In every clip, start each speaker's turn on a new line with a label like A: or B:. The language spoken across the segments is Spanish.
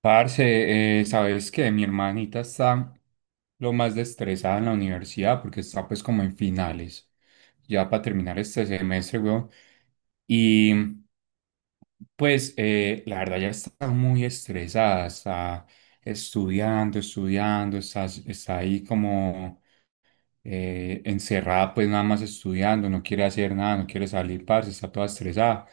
A: Parce, sabes que mi hermanita está lo más estresada en la universidad porque está pues como en finales, ya para terminar este semestre, weón. Y pues la verdad ya está muy estresada, está estudiando, está ahí como encerrada pues nada más estudiando, no quiere hacer nada, no quiere salir, parce, está toda estresada.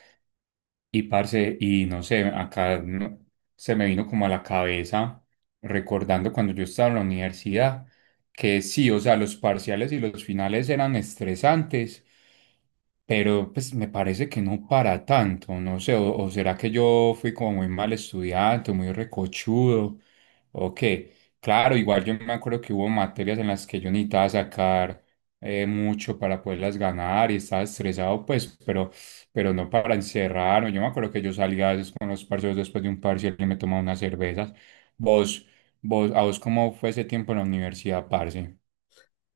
A: Y parce, y no sé, acá no- se me vino como a la cabeza recordando cuando yo estaba en la universidad que sí, o sea, los parciales y los finales eran estresantes, pero pues me parece que no para tanto, no sé, o será que yo fui como muy mal estudiante, muy recochudo, o qué. Claro, igual yo me acuerdo que hubo materias en las que yo necesitaba sacar mucho para poderlas ganar y estaba estresado, pues, pero no para encerrar. Yo me acuerdo que yo salía a veces con los parceros después de un parcial y me tomaba unas cervezas. Vos, vos, ¿a vos cómo fue ese tiempo en la universidad, parce?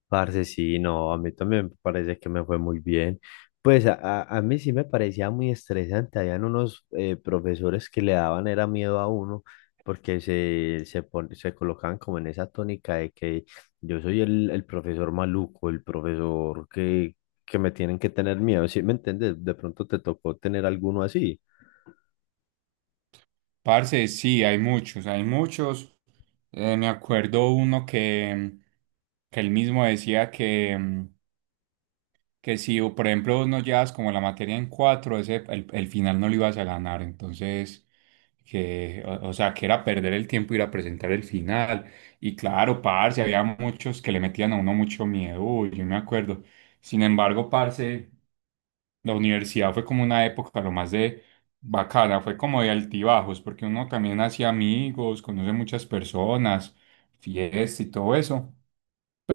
B: Parce, sí, no, a mí también me parece que me fue muy bien. Pues a mí sí me parecía muy estresante. Habían unos profesores que le daban era miedo a uno porque se colocaban como en esa tónica de que yo soy el profesor maluco, el profesor que me tienen que tener miedo. ¿Sí me entiendes? De pronto te tocó tener alguno así.
A: Parce, sí, hay muchos, hay muchos. Me acuerdo uno que él mismo decía que que si, o por ejemplo, no llevas como la materia en cuatro, el final no lo ibas a ganar. Entonces, o sea, que era perder el tiempo ir a presentar el final. Y claro, parce, había muchos que le metían a uno mucho miedo, uy, yo me acuerdo. Sin embargo, parce, la universidad fue como una época lo más de bacana, fue como de altibajos, porque uno también hacía amigos, conoce muchas personas, fiestas y todo eso,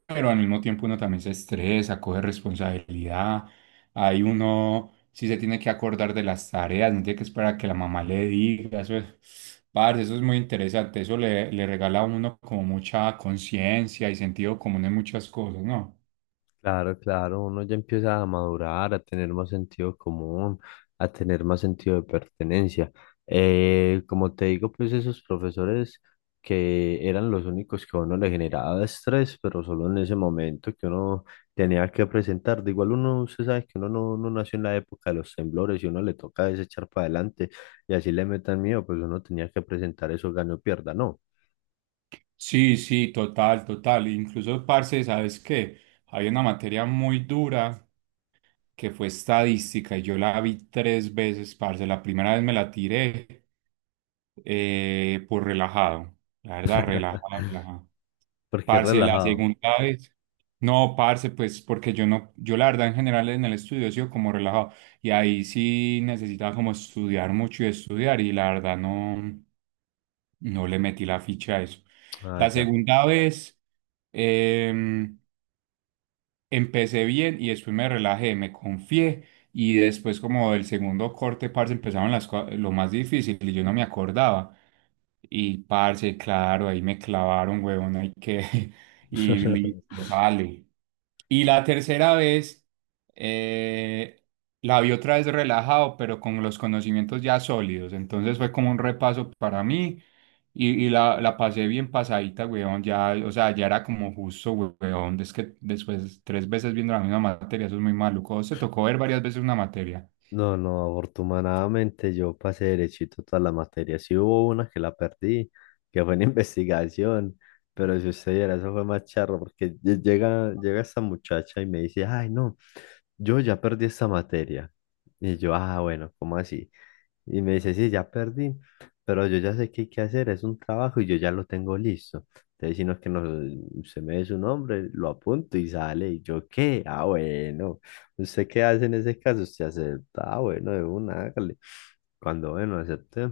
A: pero al mismo tiempo uno también se estresa, coge responsabilidad. Ahí uno sí se tiene que acordar de las tareas, no tiene que esperar a que la mamá le diga. Eso es, parce, eso es muy interesante. Le regala a uno como mucha conciencia y sentido común en muchas cosas, ¿no?
B: Claro, claro, uno ya empieza a madurar, a tener más sentido común, a tener más sentido de pertenencia. Como te digo, pues esos profesores que eran los únicos que a uno le generaba estrés, pero solo en ese momento que uno tenía que presentar. De igual uno, usted sabe que uno no nació en la época de los temblores y uno le toca desechar para adelante y así le metan miedo, pues uno tenía que presentar eso, gane o pierda, no,
A: Sí, sí, total, total. Incluso, parce, ¿sabes qué? Había una materia muy dura que fue estadística y yo la vi tres veces, parce. La primera vez me la tiré. Pues relajado, la verdad, relajado.
B: porque es
A: Parce, la
B: relajado.
A: segunda vez. No, parce, pues porque yo no, yo la verdad en general en el estudio he sido como relajado y ahí sí necesitaba como estudiar mucho y estudiar y la verdad no, no le metí la ficha a eso.
B: Ah,
A: La
B: ya.
A: segunda vez em, empecé bien y después me relajé, me confié y después como del segundo corte, parce, empezaron lo más difícil y yo no me acordaba. Y parce, claro, ahí me clavaron, huevón, hay que. Y listo, sale. Y la tercera vez, eh, la vi otra vez relajado, pero con los conocimientos ya sólidos. Entonces fue como un repaso para mí. La pasé bien pasadita, huevón. Ya, o sea, ya era como justo, huevón. Es que después, tres veces viendo la misma materia, eso es muy maluco. ¿A vos te tocó ver varias veces una materia?
B: No, no, afortunadamente yo pasé derechito todas las materias. Sí hubo una que la perdí, que fue en investigación, pero si usted viera, eso fue más charro, porque llega esta muchacha y me dice, ay, no, yo ya perdí esta materia. Y yo, ah, bueno, ¿cómo así? Y me dice, sí, ya perdí, pero yo ya sé qué hay que hacer, es un trabajo y yo ya lo tengo listo. Entonces, si no es que no, se me dé su nombre, lo apunto y sale. Y yo, ¿qué? Ah, bueno. ¿Usted qué hace en ese caso? Usted acepta, ah, bueno, de una, hágale. Cuando, bueno, acepté.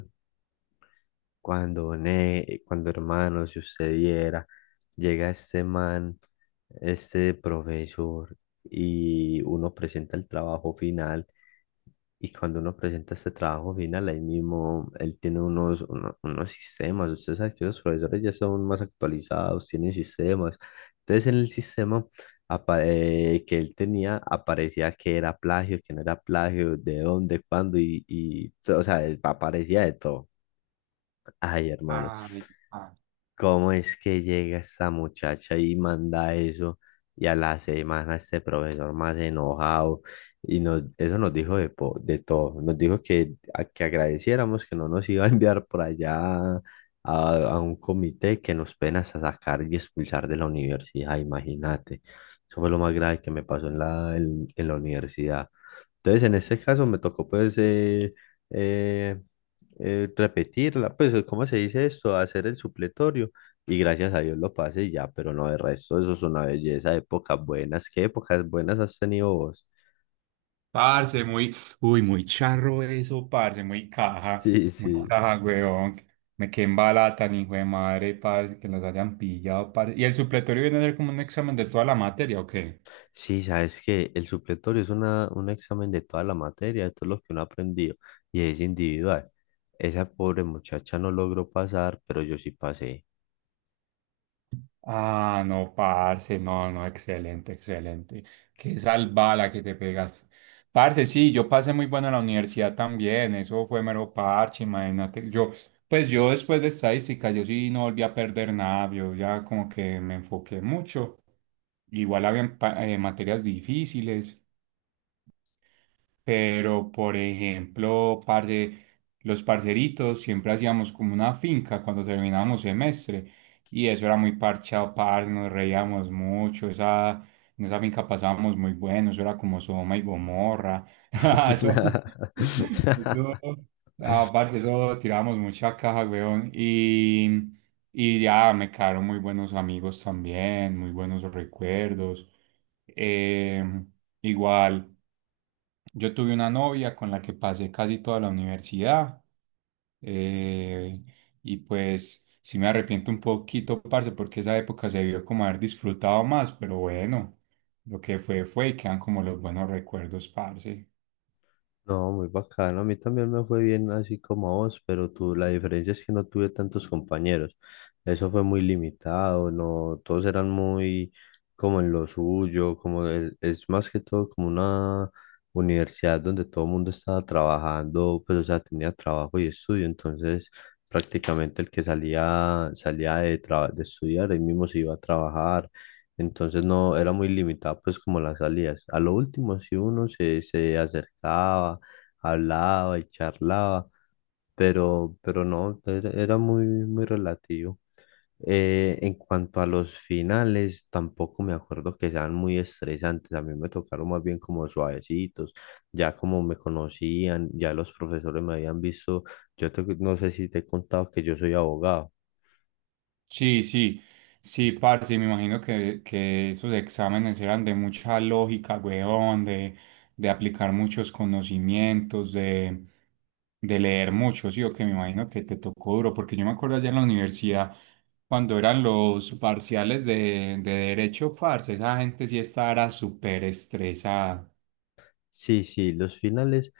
B: Cuando, hermano, si usted viera, llega este man, este profesor, y uno presenta el trabajo final. Y cuando uno presenta este trabajo final, ahí mismo él tiene unos sistemas. Usted sabe que los profesores ya son más actualizados, tienen sistemas. Entonces, en el sistema que él tenía, aparecía que era plagio, que no era plagio, de dónde, cuándo, y, o sea, aparecía de todo. Ay, hermano.
A: Ay,
B: ¿Cómo es que llega esta muchacha y manda eso? Y a la semana este profesor más enojado. Y nos, eso nos dijo de todo. Nos dijo que, que agradeciéramos que no nos iba a enviar por allá a, a un comité que nos ven hasta sacar y expulsar de la universidad. Imagínate. Eso fue lo más grave que me pasó en la, en la universidad. Entonces, en este caso me tocó pues eh, repetirla, pues ¿cómo se dice esto? Hacer el supletorio y gracias a Dios lo pasé y ya, pero no, de resto eso es una belleza, épocas buenas, ¿qué épocas buenas has tenido vos?
A: parce, muy, uy, muy charro eso, parce,
B: Sí,
A: muy
B: sí.
A: caja, weón. Me quedé en bala tan hijo de madre, parce, que los hayan pillado, parce. ¿Y el supletorio viene a ser como un examen de toda la materia o qué?
B: Sí, sabes que el supletorio es un examen de toda la materia, de todo lo que uno ha aprendido y es individual. Esa pobre muchacha no logró pasar, pero yo sí pasé.
A: Ah, no, parce, no, no, excelente, excelente. Qué salvada que te pegas. Parce, sí, yo pasé muy bueno en la universidad también, eso fue mero parche, imagínate. Yo, pues yo después de estadística, yo sí no volví a perder nada, yo ya como que me enfoqué mucho. Igual había materias difíciles. Pero, por ejemplo, parce, los parceritos siempre hacíamos como una finca cuando terminábamos semestre. Y eso era muy parchado, parce, nos reíamos mucho. En esa finca pasábamos muy bueno. Eso era como Sodoma y Gomorra. Eso, eso, ah, parce, eso tirábamos mucha caja, weón. Y ya me quedaron muy buenos amigos también, muy buenos recuerdos. Em, Igual. Yo tuve una novia con la que pasé casi toda la universidad, eh, y pues sí me arrepiento un poquito, parce, porque esa época se vio como haber disfrutado más, pero bueno, lo que fue fue y quedan como los buenos recuerdos, parce.
B: No, muy bacano. A mí también me fue bien así como a vos, pero tú, la diferencia es que no tuve tantos compañeros. Eso fue muy limitado, no, todos eran muy como en lo suyo, como es más que todo como una universidad donde todo el mundo estaba trabajando, pues o sea, tenía trabajo y estudio, entonces prácticamente el que salía, salía de estudiar, él mismo se iba a trabajar. Entonces no, era muy limitado pues como las salidas. A lo último si uno se acercaba hablaba y charlaba, pero no, era muy, muy relativo. En cuanto a los finales, tampoco me acuerdo que sean muy estresantes. A mí me tocaron más bien como suavecitos. Ya como me conocían, ya los profesores me habían visto. No sé si te he contado que yo soy abogado.
A: Sí, sí, sí, parce, me imagino que esos exámenes eran de mucha lógica, weón, de aplicar muchos conocimientos, de leer mucho, sí, o que me imagino que te tocó duro, porque yo me acuerdo allá en la universidad, cuando eran los parciales de derecho, parce, esa gente sí estaba era súper estresada.
B: Sí, sí, los finales,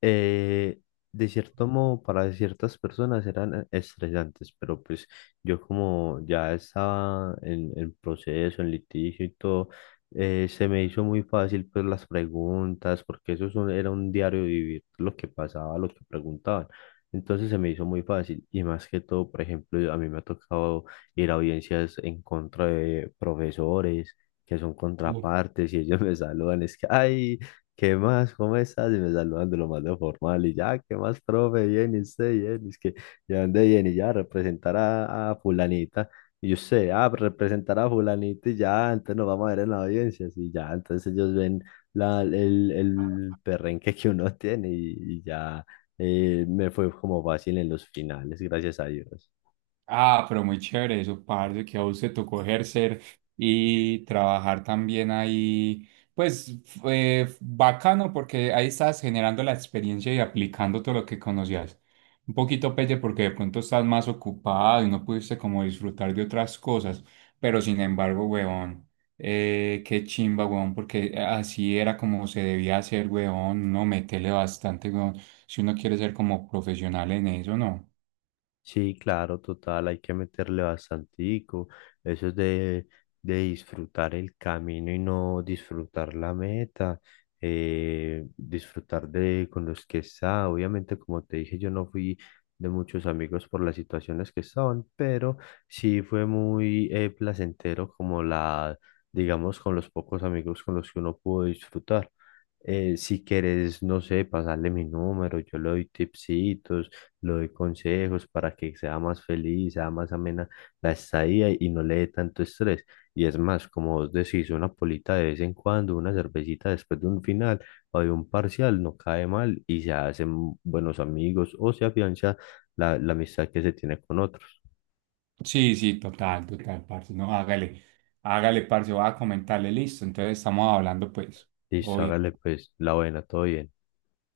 B: eh, de cierto modo, para ciertas personas eran estresantes, pero pues yo como ya estaba en proceso, en litigio y todo, se me hizo muy fácil pues las preguntas, porque eso es era un diario vivir, lo que pasaba, lo que preguntaban. Entonces se me hizo muy fácil y más que todo, por ejemplo, a mí me ha tocado ir a audiencias en contra de profesores que son contrapartes y ellos me saludan, es que, ay, ¿qué más? ¿Cómo estás? Y me saludan de lo más de formal y ya, ¿qué más, profe? Bien, y usted, bien, es que ya ande bien. Y ya, representar a fulanita. Y usted, ah, representar a fulanita y ya, entonces nos vamos a ver en la audiencia, y ya, entonces ellos ven la, el, el perrenque que uno tiene y ya me fue como fácil en los finales, gracias a Dios.
A: Ah, pero muy chévere eso, parce, que a usted tocó ejercer y trabajar también ahí. Pues fue bacano porque ahí estás generando la experiencia y aplicando todo lo que conocías. Un poquito pelle porque de pronto estás más ocupado y no pudiste como disfrutar de otras cosas, pero sin embargo, huevón, qué chimba, huevón, porque así era como se debía hacer, huevón, no metele bastante, huevón, si uno quiere ser como profesional en eso, ¿no?
B: Sí, claro, total, hay que meterle bastantico. Eso es de disfrutar el camino y no disfrutar la meta, disfrutar de con los que está. Obviamente, como te dije, yo no fui de muchos amigos por las situaciones que estaban, pero sí fue muy placentero como digamos, con los pocos amigos con los que uno pudo disfrutar. Si quieres, no sé, pasarle mi número, yo le doy tipsitos le doy consejos para que sea más feliz, sea más amena la estadía y no le dé tanto estrés. Y es más, como vos decís, una polita de vez en cuando, una cervecita después de un final o de un parcial no cae mal y se hacen buenos amigos o se afianza la amistad que se tiene con otros.
A: Sí, sí, total, total, parce. No, hágale, hágale, parce, voy a comentarle, listo. Entonces estamos hablando, pues,
B: Y
A: obvio.
B: hágale pues la buena, todo bien.